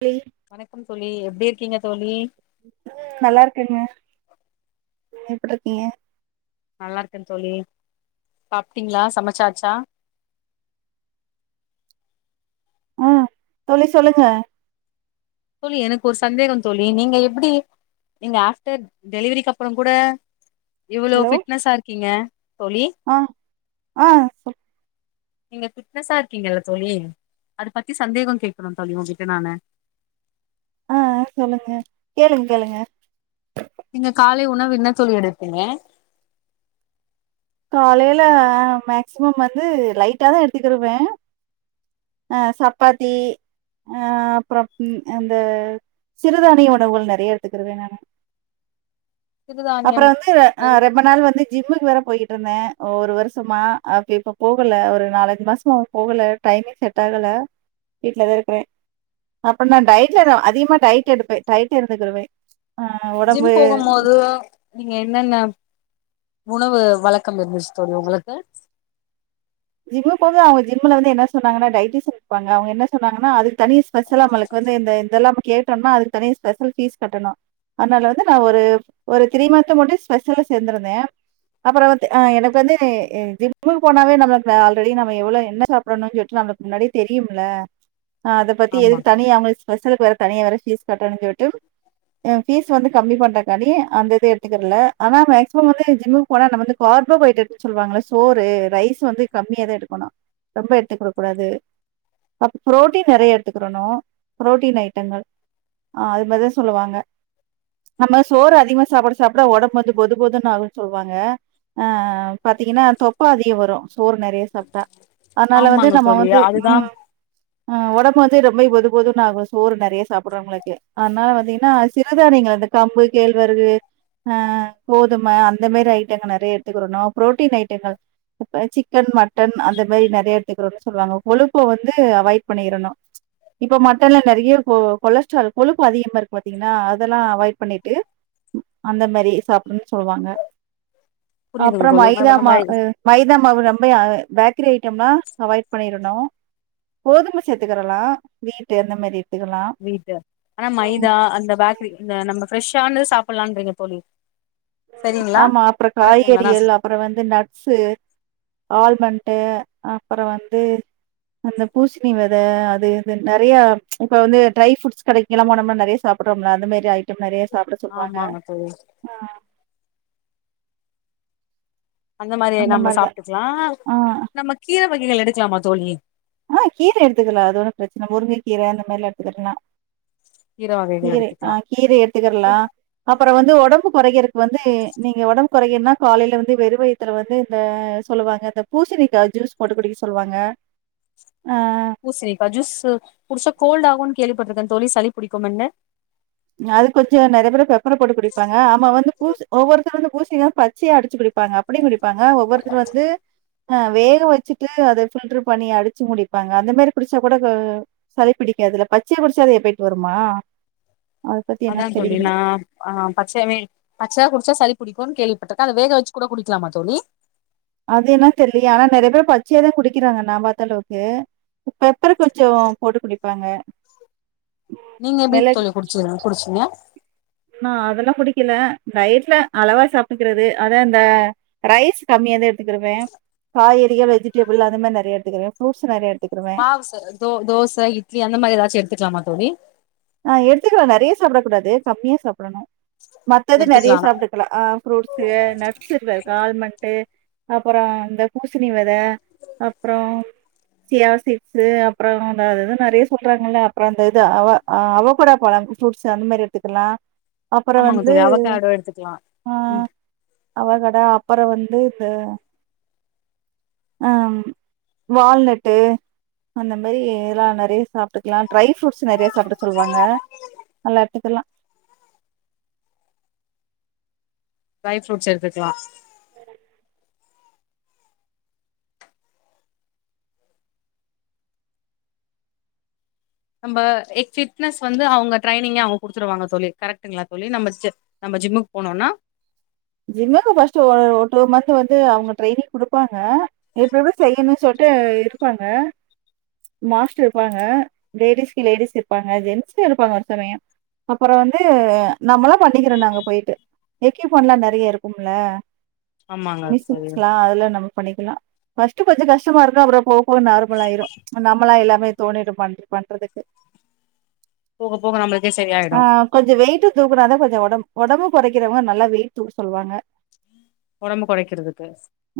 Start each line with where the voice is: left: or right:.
right: லீ
left: வணக்கம் தோழி எப்டி இருக்கீங்க தோழி
right: ம் நல்லா இருக்கேங்க நீங்க எப்டிருக்கீங்க
left: நல்லா இருக்கன் தோழி சாப்ட்டீங்கிளா சமச்சாச்சா
right: ம் தோழி சொல்லுங்க
left: தோழி எனக்கு ஒரு சந்தேகம் தோழி நீங்க எப்டி நீங்க ஆஃப்டர் டெலிவரிக்கு அப்புறம் கூட இவ்ளோ
right: ஹலோ
left: ஃபிட்னஸ்ஸா இருக்கீங்க தோழி
right: ஆ ஆ சொல்
left: நீங்க பிட்னஸா இருக்கீங்கல்ல தோழி அத பத்தி சந்தேகம் கேக்கணும் தோழி உங்கிட்ட நானு
right: ஆ ஆ சொல்லுங்க கேளுங்க கேளுங்க
left: நீங்க காலை உணவு என்ன தோழி எடுப்பீங்க
right: காலையில மேக்சிமம் வந்து லைட்டா தா எடுத்துக்கிருவன் ஆ சப்பாத்தி ஆ அப்புறம் இந் அந்த சிறுதானிய உணவுகள் நறையா எடுத்துக்கிருவன் நானு
left: சிறுதானியம்
right: அப்புறம் வந்து ஆ
left: எது?
right: ரெம்ப நாள் வந்து ஜிம்முக்கு வேற போயிட் டுருந்தன் ஒரு வருஷமா அப்ப இப்ப போகல ஒரு நாலஞ்சி மாசமா ஆவும் போகல டைமே செட்டாகல வீட்லதா இருக்கிறே அப்புறம் நா டயட்லா நா அதிகமா டயட் எடுப்பே டையட் இருந்துக்கிருவன்
left: ஜிம் போகுமோதோ நீங்க என்னன்ன உணவு வழக்கம் இருந்துச்சி தோழி ஒங்களுக்கு
right: ஜிம்மு ஃபுட்தா அவங்க ஜிம்ல வந்து என்ன சொன்னாங்கன்னா டைட்டீஷியன் இருப்பாங்க அவங்க என்ன சொன்னாங்கன்னா அது தனி ஸ்பெஷலா நம்மளுக்கு வந்து இந்த இதெல்லாம் நம்ம கேட்டோன்னா அதுக்கு தனியா ஸ்பெஷல் ஃபீஸ் கட்டணும் அதனால வந்து நா ஒரு ஒரு த்ரி மந்த்து மட்டும் ஸ்பெஷல்ல சேந்துருந்தே அப்புறம் வத்து ஆ எனக்கு வந்து ஜிம்மு போனாவே நம்ம ல ஆல்ரெடி நம்ம எவ்ளோ என்ன சாப்பறணுன்னு சொல்ட்டு நம்மளுக்கு முன்னாடியே தெரியும் இல்ல ஆ அத பத்தி
left: ஆமா
right: எதுக்கு தனியா அவங்களுக்கு ஸ்பெஷலுக்கு வேற தனியா வேற ஃபீஸ் கட்டணு சொல்ட்டு ஏ ஃபீஸ் வந்து கம்மி பண்றக்கானி அந்த இது எடுத்துக்கிறல்ல ஆனா மேக்ஸிமம் வந்து ஜிம் போனா நம்ம வந்து கார்போஹைட்ரேட்ன்னு சொல்லுவாங்கள சோறு ரைஸ் வந்து கம்மியாதா எடுக்கணும் ரொம்ப எடுத்துக்க கூடாது அப்போ புரோட்டீன் நறையா எடுத்துக்கிறணும் புரோட்டீன் ஐட்டங்கள் ஆ அது மாரிதா சொல்லுவாங்க நம்ம சோறு அதிகம் சாப்ட சாப்ட ஒடம்பு வந்து பொது பொதுன்னு ஆகுன் சொல்வாங்க ஆ பாத்தீங்கன்னா தொப்பலா அதிகம் வரும் சோறு நிறைய சாப்பிட்டா அதனால வந்து
left: ஆமாங்க
right: நம்ம
left: தோழி
right: வந்து
left: அதுதான்
right: ஆ உடம்பு வந்து ரொம்ப பொது பொதும்னுஆகும் சோறு நிறைய சாப்பிடுறவங்களுக்கு அதனால வந்தீங்கன்னா சிறுதானியங்கள வந்து கம்பு கேழ்வரகு கோதுமை அந்த மாதிரி ஐட்டங்கள் நிறைய எடுத்துக்கிடணும் புரேட்டின் ஐட்டங்கள் சிக்கன் மட்டன் அந்த மாதிரி நிறைய எடுத்துக்கிறோம்னு சொல்லுவாங்க கொழுப்பை வந்து அவாய்ட் பண்ணிடணும் இப்ப மட்டன்ல நிறைய கொலஸ்ட்ரால் கொழுப்பு அதிகமா இருக்கு பாத்தீங்கன்னா அதெல்லாம் அவாய்ட் பண்ணிட்டு அந்த மாதிரி சாப்பிடனும்ன்னு சொல்லுவாங்க
left: புரியுதுங்க தோழி நம்ம [unintelligible]
right: இத நம்ம பேக்கரி ஐட்டமெலாம் அவாய்ட் பண்ணிடணும் கோதுமை சேர்த்துக்கரலாம் வீட்டு அந்த மாதிரி
left: வீட்டு ஆனா மைதா அந்த பேக்கரி இந்த நம்ம ஃப்ரெஷ்ஷானது சாப்பிடலான்றீங்க தோழி சரிங்களா
right: ஆமா அப்புறம்
left: கரெக்டுங்களா நா
right: காய்கறிகள் அப்புறம் வந்து நட்ஸு ஆல்மண்ட அப்புறம் வந்து அந்த பூசணி விதை அது நிறைய இப்ப வந்து ட்ரை ஃப்ரூட்ஸ் கிடைக்கும் இங்கெல்லாம் போணம்னா நிறைய சாப்பிட்றோமெல்ல அந்த மாரி ஐட்டம் நிறைய சாப்பிட சொல்லுவாங்க
left: ஆமாங்க தோழி அந்த மாதிரி நம்ம
right: மாரி தான்.
left: சாப்பிட்டுக்கெலாம்
right: ஆ.
left: நம்ம கீரை வகைகள் எடுக்கலாமா தோழி
right: ஆ கீரை எடுத்துக்கலாம் ஒரு பிரச்சனை முருங்கை கீரை அந்த மாதிரி எடுத்துக்கலாம்
left: கீர வகைகள்
right: கீரை ஆ
left: எடுத்துக்கலா
right: கீரை எடுத்துக்கிறலா அப்புறம் வந்து உடம்பு குறையிறதுக்கு வந்து நீங்க உடம்பு குறையுனா காலையில வந்து வெறு வயிறு வயித்துல வந்து இந்த சொல்லுவாங்க இந்த பூசணிக்கா ஜூஸ் போட்டு குடிக்க சொல்லுவாங்க ஆ
left: பூசிணிக்கா ஜூஸ் புதுசா கோல்டு ஆகும்ன்னு கேள்விப்பட்டிருக்கேன் தோழி சளிடிக்கும்ன்னு
right: அது கொஞ்சம் நிறைய பேரு பெப்பர் போட்டு குடிப்பாங்க ஆமா வந்து பூசு ஒவ்வொருத்தரும் வந்து பூசுணி பச்சையை அடிச்சு குடி ப்பாங்க அப்படியும் குடிப்பாங்க ஒவ்வொருத்தரு வந்து ஆ வேக வச்சுட்டு அதை ஃபில்டர் பண்ணி அடிச்சு முடிப்பாங்க அந்த மாதிரி குடிச்சா கூட சளி பிடிக்காது அதுல பச்சையை குடிச்சாலும் எ ஃபகட் வருமா அத பத்தி
left: அதான்
right: என்னன்னு
left: தோழி
right: தெரியல.
left: நா ஆ பச்சையா குடிச்சா சளி புடிக்கும்னு கேள்விப்பட்டிருக்கேன் வேக வச்சு குடிக்கலாமா தோழி
right: அது என்னா தெரியலையே ஆனா நிறைய பேர் பச்சையா தான் குடிக்கராக நா பார்த்த அளவுக்கு பெப்பர் கொஞ்சம் போட்டு குடிப்பாங்க
left: நீங்க எப்படி
right: மிளகு
left: தோழி குடிச்சீங்க குடிச்சீங்களா
right: நா அதெல்லாம் குடிக்கல டயட்ல அளவா சாப்பிட்டுக்கிறது அதான் இந்த ரைஸ் கம்மியா தான் எடுத்துக்குடுவேன் காய்கறிகள் வெஜிடபிள் அது மாதிரி நிறையா எடுத்துக்குவேன் ஃப்ரூட்ஸ் நிறைய எ
left: மாவுச த தோசை இட்லி அந்த மாதிரி ஏதாச்சும் எடுத்துக்கலாமா தோழி
right: ஆ எடுத்துக்கலாம் நிறைய சாப்பிடக் கூடாது கம்மியா சாப்பிடணும் மத்தது நிறையா
left: எடுத்துக்கலா
right: சாப்பிட ஃப்ரூட்ஸ நட்ஸ் இருக்குது ஆல்மண்டு அப்புறம் இந்த பூசணி விதை அப்புறம் சியா சிட்ஸு அப்புறம் அ அது நிறைய சொல்றாங்கல்ல அப்புறம் அந்த இது ஆ ஆ அவ கூட பழம் ஃப்ரூட்ஸ் அந்த மாதிரி எடுத்துக்கலாம் அப்புறம்
left: ஆமாங்க
right: வந்து
left: தோழி அவக்காடோ எடுத்துக்கலா
right: ம் அவ கடா அப்புறம் வந்து தா ஆ வால்நட்டு அந்த மாதிரி எல்லாம் நிறைய சாப்பட்டுக்கலாம் ட்ரை ஃபுட்ஸ் நிறைய சாப்பிட்டுகலாம் சொல்லுவாங்க நல்லா எடுத்துக்கலாம்
left: ட்ரை ஃப்ரூட்ஸ் எடுத்துக்கலாம்
right: [inaudible]
left: நம்ம ஃபிட்னஸ் வந்து அவுங்க ட்ரைனிங்க அவுங்க குடுத்துருவாங்க தோழி கரெக்ட்டுங்ளா தோழி நம்ம நம்ம ஜிம்முக்கு போனோனா
right: ஜிம்முக்கு ஃபர்ஸ்ட்டு ஒரு ஒரு டூ மந்த் வந்து அவுங்க ட்ரைனிங் குடுப்பாங்க இப்டி இப்டி செய்யணுன் சொல்ட்டு இருப்பாங்க மாஸ்டர் இருப்பாங்க லேடிஸ்க்கு லேடிஸ் இருப்பாங்க ஜென்ஸ்க்கு இருப்பாங்க ஒரு சமயோ அப்புறோ வந்து நம்மளா பண்ணிக்கிறோ நாங்க போயிட்டு எக்கியூப்மெண்ட்லா ந நறைய இருக்கும்ல
left: ஆமாங்க தோழி
right: மிஷின்ஸ்லா அதுல நம்ம பண்ணிக்கலா ஃபஸ்ட்டு கொஞ்சோ கஷ்டமா இருக்கு அப்புறோ போக போக நார்மல ஆயிரு நம்மளா எல்லாமே தோணிடும் பண் பண்றதுக்கு
left: போக போக நம்பளுக்
right: ஆ கொஞ்சோ வெயிட்டு தூக்குனாதா கொஞ்சோ ஒடம்ப ஒடம்பு குறைக்கிறவங்க நல்லா வெயிட் தூக்க சொல்லுவாங்க
left: ஒடம்பு கொறைக்கறதுக்கு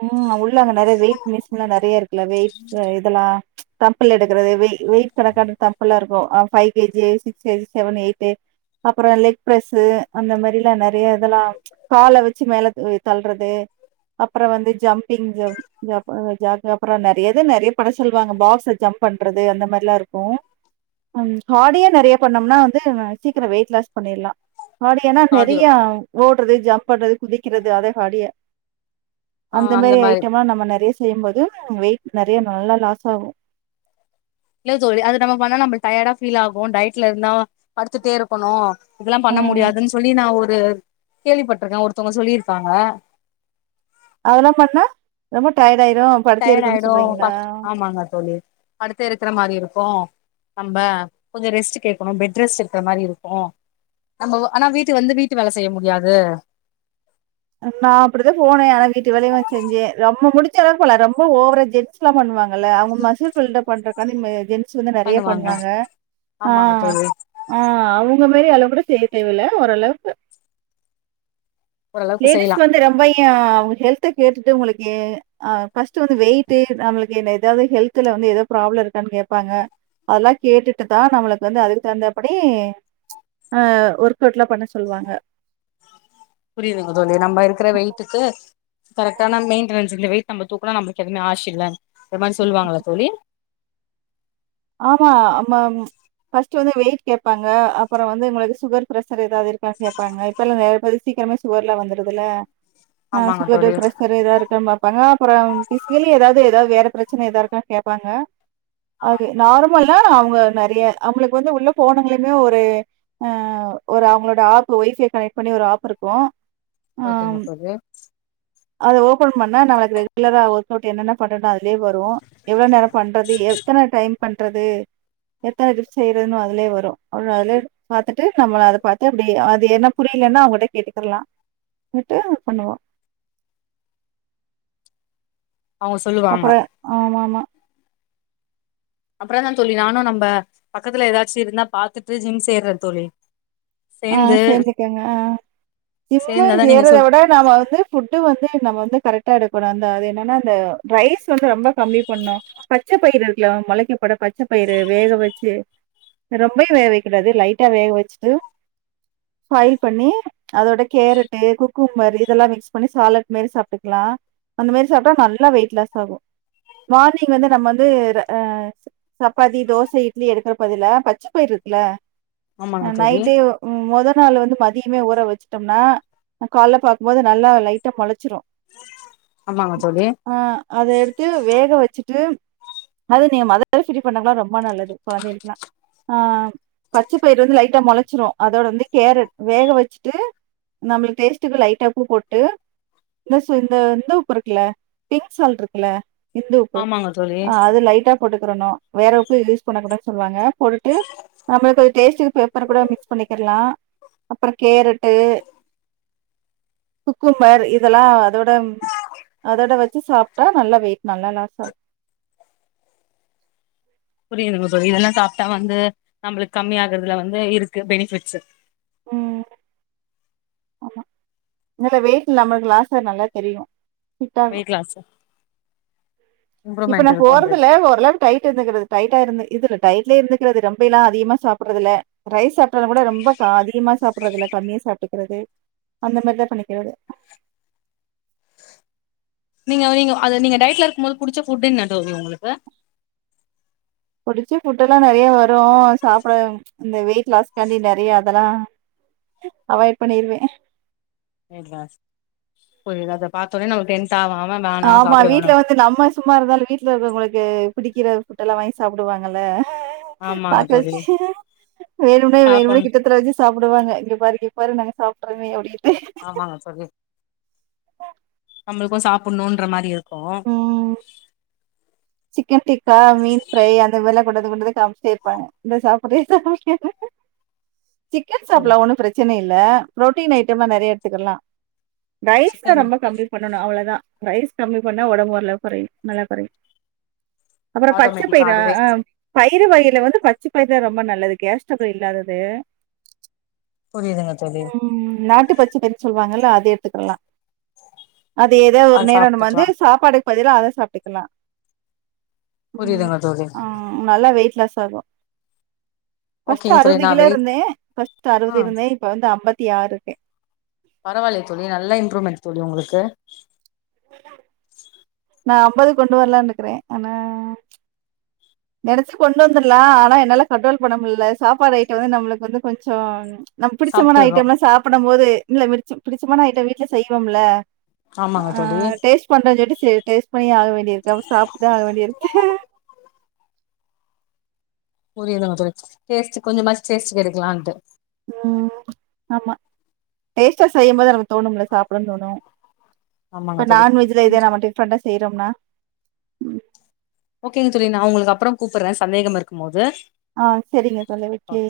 right: ம் உள்ள அங்க நறைய வெயிட் மிஷின்லா நறைய இருக்குல்ல வெயிட்ஸ் இதல்லா தப்பல் எடுக்கிறது வெய் வெயிட் கணக்கான தப்பல்லா இருக்கு அ five KG six KG seven eight to அப்பறோ லெக் பிரஸ்ஸு அந்த மாரிலா நறைய இதெல்லா கால வச்சு மேல தள்ளறது அப்பற வந்து ஜம்பிங் ஜம் ஜ ஜா அப்புறோ நறைய இது நறைய பண்ண சொல்லுவாங்க பாக்ஸ்ல ஜம்ப் பண்றது அந்த மாரிலா இருக்கு ம் ஹாடியா நறைய பண்ணம்னா வந்து சீக்கரோ வெயிட் லாஸ் பண்ணிர்லா ஹாடியானா
left: கார்டியோ
right: நறையா ஓடுறது ஜம்ப் பண்றது குதிக்கிறது அத ஹாடியா அந்த மாரி ஐட்டம்லா நம்ம நறைய செய்யும்போது வெயிட் நறைய நல்லா லாஸ் ஆகு
left: இல்ல தோழி அத நம்ம பண்ணா நம்ம டயர்டா ஃபீல் ஆகு டயட்ல இருந்தா படுத்துட்டே இருக்கணு இதெல்லாம்
right: ஆ
left: பண்ண முடியாதுன்னு சொல்லி நா ஒரு கேள்விப்பட்ருக்க ஒருத்தவுங்க சொல்லி இருக்காங்க
right: அதல்லாம் பண்ணா ரொம்ப டயர்ட் ஆயிரு படுத்தே
left: டய்ட்
right: இருக்கணுனு
left: ஆயிடு ப
right: சொல்றீங்களா
left: ஆமாங்க தோழி படுத்து இருக்கற மாரி இருக்கு நம்ப கொஞ்சோ ரெஸ்ட்டு கேக்கணு பெட் ரெஸ்ட் இருக்கற மாரி இருக்கு நம்ப ஆனா வீட்டு வந்து வீட்டு வேல செய்ய முடியாது
right: நா அப்படிதா‌ போனே ஆனா வீட்டு வேலையு செஞ்ச ரொம்ப முடிஞ்ச அளவு போலி ரொம்ப ஓவர ஜெ ன்ஸ்லா பண்ணுவாங்கல்ல அவுங்க மசில் ஃபில்டப் பண்றதுக்கான்டி மே ஜென் ஸ் வந்து நறைய பண்ணுவாங்க ஆ
left: ஆமாங்க தோழி
right: ஆ அவுங்க மாரி அளவு கூட செய்ய தேவ இல்ல ஓரளவுக்கு
left: ஓரளவுக்கு
right: லேடிஸ்
left: செய்யலா
right: வந்து ரொம்பயு அவுங்க ஹெல்த்த கேட்டுட்டு உங்களுக்கு ஃபர்ஸ்ட்டு வந்து வெயிட்டு நம்பளுக்கு என்ன ஏதாவது ஹெல்த்துல வந்து ஏது ப்ராப்ளம் இருக்கான்னு கேப்பாங்க அதல்லா கேட்டுட்டு தா நம்மளுக்கு வந்து அதுக்கு தகுந்தாபடி அ ஒர்க் அவுட்லாம் பண்ண சொல்லுவாங்க
left: புரியுதுங்க தோழி நம்ம இருக்கற வெய்ட்டுக்கு கரெக்டான மெயின் ட்டனன்ஸ் இந்த வெய்ட் நம்ப தூக்கனா நம்ம எவுமே ஆஷ் இல்ல இந்த மாரி சொல்லுவாங்கள தோழி
right: ஆமா அமம் ஃபஸ்ட்டு வந்து வெயிட் கேப்பாங்க அப்புறோ வந்து உங்களுக்கு சுகர் பிரசர் ஏதாவது இருக்கான்னு கேப்பாங்க இப்பல்லா நறைய பேருக்கு சீக்கிரமே சுகர்லா வந்துடுதுல்ல அ
left: ஆமாங்க
right: சுகரு
left: தோழி
right: பிர்ரெஷரு எதா இருக் கான் பாப்பாங்க அப்புறோ பிசிக்கலி ஏதாவது ஏதாவது வேற பிரச்சன எதா இருக்கான்னு கேப்பாங்க நார்மலா அவுங்க நறைய அவுங்களுக்கு வந்து உள்ள போனங்களையுமே ஒரு ஆ ஒரு அவங்களோட ஆப்பு ஒய்ஃபை கனெக்ட் பண்ணி ஒரு ஆப் இருக்கு
left: ஓகேங்க
right: ஆம்
left: தோழி
right: அது ஓபன் பண்ணா நம்ம ரெகுலரா ஒர்க் அவுட் என்னன்ன பண்ணனு அதுலயே வரு எவ்ளோ நேரோ பண்றது எத்தனை டைம் பண்றது எடுத்தா எப்டி செய்றதுன்னு அதுலயே வரு அப்றோ அதுலயே பாத்துட்டு நம்மளு அத பாத்து அப்டியே அது என்ன புரியலன்னா அவுங்ககிட்ட கேட்டுக்கிடலா விட்டு பண்ணுவா
left: அவங்க சொல்லுவாங்க
right: அப்பற ஆமா ஆமா
left: அப்பறந்தா தோழி நானு நம்ம பக்கத்துல எதாச்சு இருந்தா பாத்துட்டு ஜிம் சேர்றே தோழி
right: ஆ
left: சேந்து
right: சேர்ந்துக்கங்க ஆ ஜிம்மு
left: சேந்தாதா நீங்க
right: ஏறத
left: சொல்
right: விட நம்ம வந்து ஃபுட்டு வந்து நம்ம வந்து கரெக்டா எடுக்கணு அந்த அது என்னன்னா அந்த ரைஸ் வந்து ரொம்ப கம்மி பண்ணணு பச்சப்பயிறு இருக்குல மொளைக்க போற பச்சப்பயிறு வேக வச்சு ரொம்பயு வேக வைக்கா கூடாது லைட்டா வேக வச்சுட்டு ஃபாய்ல் பண்ணி அதோட கேரட்டு குக்கும்மர் இதெல்லா மிக்ஸ் பண்ணி சாலட் மாரி சாப்பிட்டுக்கலா அந்த மாரி சாப்பிட்டா நல்லா வெயிட் லாஸ் ஆகு மார்னிங் வந்து நம்ம வந்து ஆ சப்பாத்தி தோச இட்லி எடுக்கற பதிலா பச்ச பயிரு இருக்குல
left: ஆமாங்க தோழி
right: நைட்டே மொத நாள் வந்து மதியமே ஊற வச்சுட்டோம்னா காலைல பார்க்கும்போது நல்லா லைட்டா மொளச்சிரு
left: ஆமாங்க தோழி
right: ஆ அத எடுத்து வேக வச்சுட்டு அது நீ மொதலவே சொல்லிருக்க வேண்டாமா ரொம்ப நல்லது கொழந்தைகளுக்குலா ஆ பச்சப்பயிறு வந்து லைட்டா மொளச்சிரு அதோட வந்து கேரட் வேக வச்சுட்டு நம்மளை டேஸ்ட்டுக்கு லைட்டா உப்பு போட்டு இந்த சூ இந்த உப்பு இருக்குல்ல டிக் சால்டு இருக்குல்ல இந்து உப்பு
left: ஆமாங்க தோழி
right: அது லைட்டா போட்டுக்கிறணு வேற உப்பு யூஸ் பண்ண கூடதுனு சொல்லுவாங்க போட்டுட்டு நம்மளுக்கு அது டேஸ்டுகு பெப்பர் கூட மிக்ஸ் பண்ணிக்கிடலா அப்புறோ கேரட்டு குக்கும்மர் இதெல்லா அதோட ம் அதோட வச்சு சாப்பிட்டா நல்ல வெயிட் நல்லா லாஸ் ஆகு
left: புரியுதுங்க தோழி இதெல்லா சாப்பிட்டா வந்து நம்மளுக்கு கம்மி ஆகறதுல வந்து இருக்கு பெனிபிட்ஸு
right: ம் இல்லல்ல வெயிட் நம்மளுக்கு லாஸ்ட்ல நல்லா தெரியு ஃபிட் ஆகு
left: வெயிட் லாஸ்சா
right: இப்ப நா போறதில்ல ஓரளவுக் டைட் இருந்துக்கிறது டைட்டா இருந்து இதுல டயட்லே இருந்துகிறது ரொம்பயெல்லா அதிகமா சாப்பிடுறது இல்ல ரைஸ் சாப்பிட்டாலு கூட ரொம்ப க அதிகமா சாப்பிடுறது இல்ல கம்மியா சாட்டுக்கிறது அந்த மாதிரிதா பண்ணிக்கிறது
left: நீங்க நீங்க அது நீங்க டயட்ல இருக்கு போது புடிச்ச புட்டு என்ன டோரி உங்களுக்கு
right: புடிச்சு ஃபுட்டெல்லா நறையா வரு சாப்பிட இந்த வெயிட் லாஸ்காண்டி நறையா அதெல்லா அவாய்ட் பண்ணிடுவே
left: வெயிட் லாஸ் புரியது அத பாத்தோடனே நமக்கு டெம்ப்ட் ஆவான் அவன் வேணா
right: ஆமா
left: சாப்பிட வேணா
right: வீட்ல வந்து நம்ம சும்மா இருந்தாலு வீட்டுல இருக்கிறவங்களுக்கு பிடிக்கிற ஃபுட் எல்லா வாங்கி சாப்பிடுவாங்கல்ல
left: ஆமாங்க
right: பாக்க
left: தோழி
right: வச்சி வேணும்னே வேணும்னே
left: சாப்புட்ணு
right: கிட்டத்தல வச்சி சாப்பிடுவாங்க இப்டி பாரு டி பாரு நாங்க சாப்ட்ருவோமே எப்டி
left: ஆமாங்கனு சொல்லி நம்மளுக்கு சாப்பிடணும்ன்ற மாதிரி இருக்கு
right: ம் சிக்கன் டிக்கா மீன் ஃப்ரை அந்தமாரில்லா போட்டது மட்டுந்தா காமிச்சிட்டே இருப்பாங்க இந்தா சாப்பிடுறியா சாப்பிடுறியான்னு சிக்கன் சாப்டலா
left: புரியுது
right: ஒன்னு பிரச்சனை பிரச்சனை இல்ல புரோட்டின் ஐட்டம் எல்லா நறையா எடுத்துக்கலா ரைஸ் தா
left: சிக்கனு
right: ரொம்ப கம்மி பண்ணு பண்ணணு அவ்ளோதா ரைஸ் கம்மி பண்ணா ஒடம்பு நல்லா குறையு நல்லா குறையு அப்புறோ பச்ச
left: ஆட்டோமேட்டிக்கா
right: பயிரா
left: அதுவே
right: ஆ பயிறு வகையில வந்து பச்சு பயிரு தா ரொம்ப நல்லது கேஸ்டபுள் இல்லாதது
left: புரியுதுங்க தோழி
right: ம் நாட்டு பச்ச பயிரு சொல்வாங்கல்ல அது எடுத்துக்கலா அது எதோ ஒரு
left: அது
right: நேரோ நம்ம
left: சாப்ட்டுக்கலா
right: வந்து சாப்பாடுக்கு பதிலா அத சாப்ட்டுக்கலா
left: புரியுதுங்க தோழி
right: ம் நல்லா வெயிட் லாஸ் ஆகு ஃபஸ்ட்டு
left: ஓகேங்க தோழி
right: அறுவது
left: நா
right: கிலோ
left: வெயிட்
right: இருந்தே ஃபஸ்ட்டு
left: ஆ
right: அறுவது இருந்தே இப்ப வந்து அம்பத்தி ஆறுக்கே
left: பரவால்லயே தோழி நல்லா இம்ப்ரூவ்மெண்ட் தோழி உங்களுக்கு
right: நா அம்பது கொண்டு வரலான்னுக்கறே ஆனா நெனச்சி கொண்டு வந்துர்லா ஆனா என்னால கண்ட்ரோல் பண்ண முல்ல சாப்பாடு ஐட்டோ வந்து நம்முளுக்கு வந்து கொஞ்சோ நம் பிடிச்சமான
left: சாப்ட்டுறோ
right: ஐட்டம்ல்லா சாப்பட போது இல்ல மிருச்சம் பிடிச்சமான ஐட்டம் வீட்ல செய்வோம் இல்ல
left: ஆமாங்க
right: ஆ
left: தோழி
right: டேஸ்ட் பண்ற சொல்லி செரி டேஸ்ட் பண்ணி ஆக வேண்டிய இருக்கு அப்ப சாப்ட்டுதா ஆக வேண்டி இருக்கு
left: புரியுதுங்க தோழி டேஸ்ட் கொஞ்சமாச்சி டேஸ்ட் க்கு எடுக்கலான்ட்டு
right: ம் ஆமா டேஸ்ட்டா செய்யு போது நமக்கு தோணும்ல்ல சாப்புட தோணு இப்ப
left: ஆமாங்க தோழி
right: நான்வெஜ்ல இதே
left: கொஞ்ச
right: நம்ம டிஃப்ரெண்டா செய்யறோம்னா
left: ஓகேங்க தோழி நா உங்களுக்கு அப்றோ கூப்புறே சந்தேகம் இருக்கு மோது
right: ஆ செரிங்க தோழி ஓகே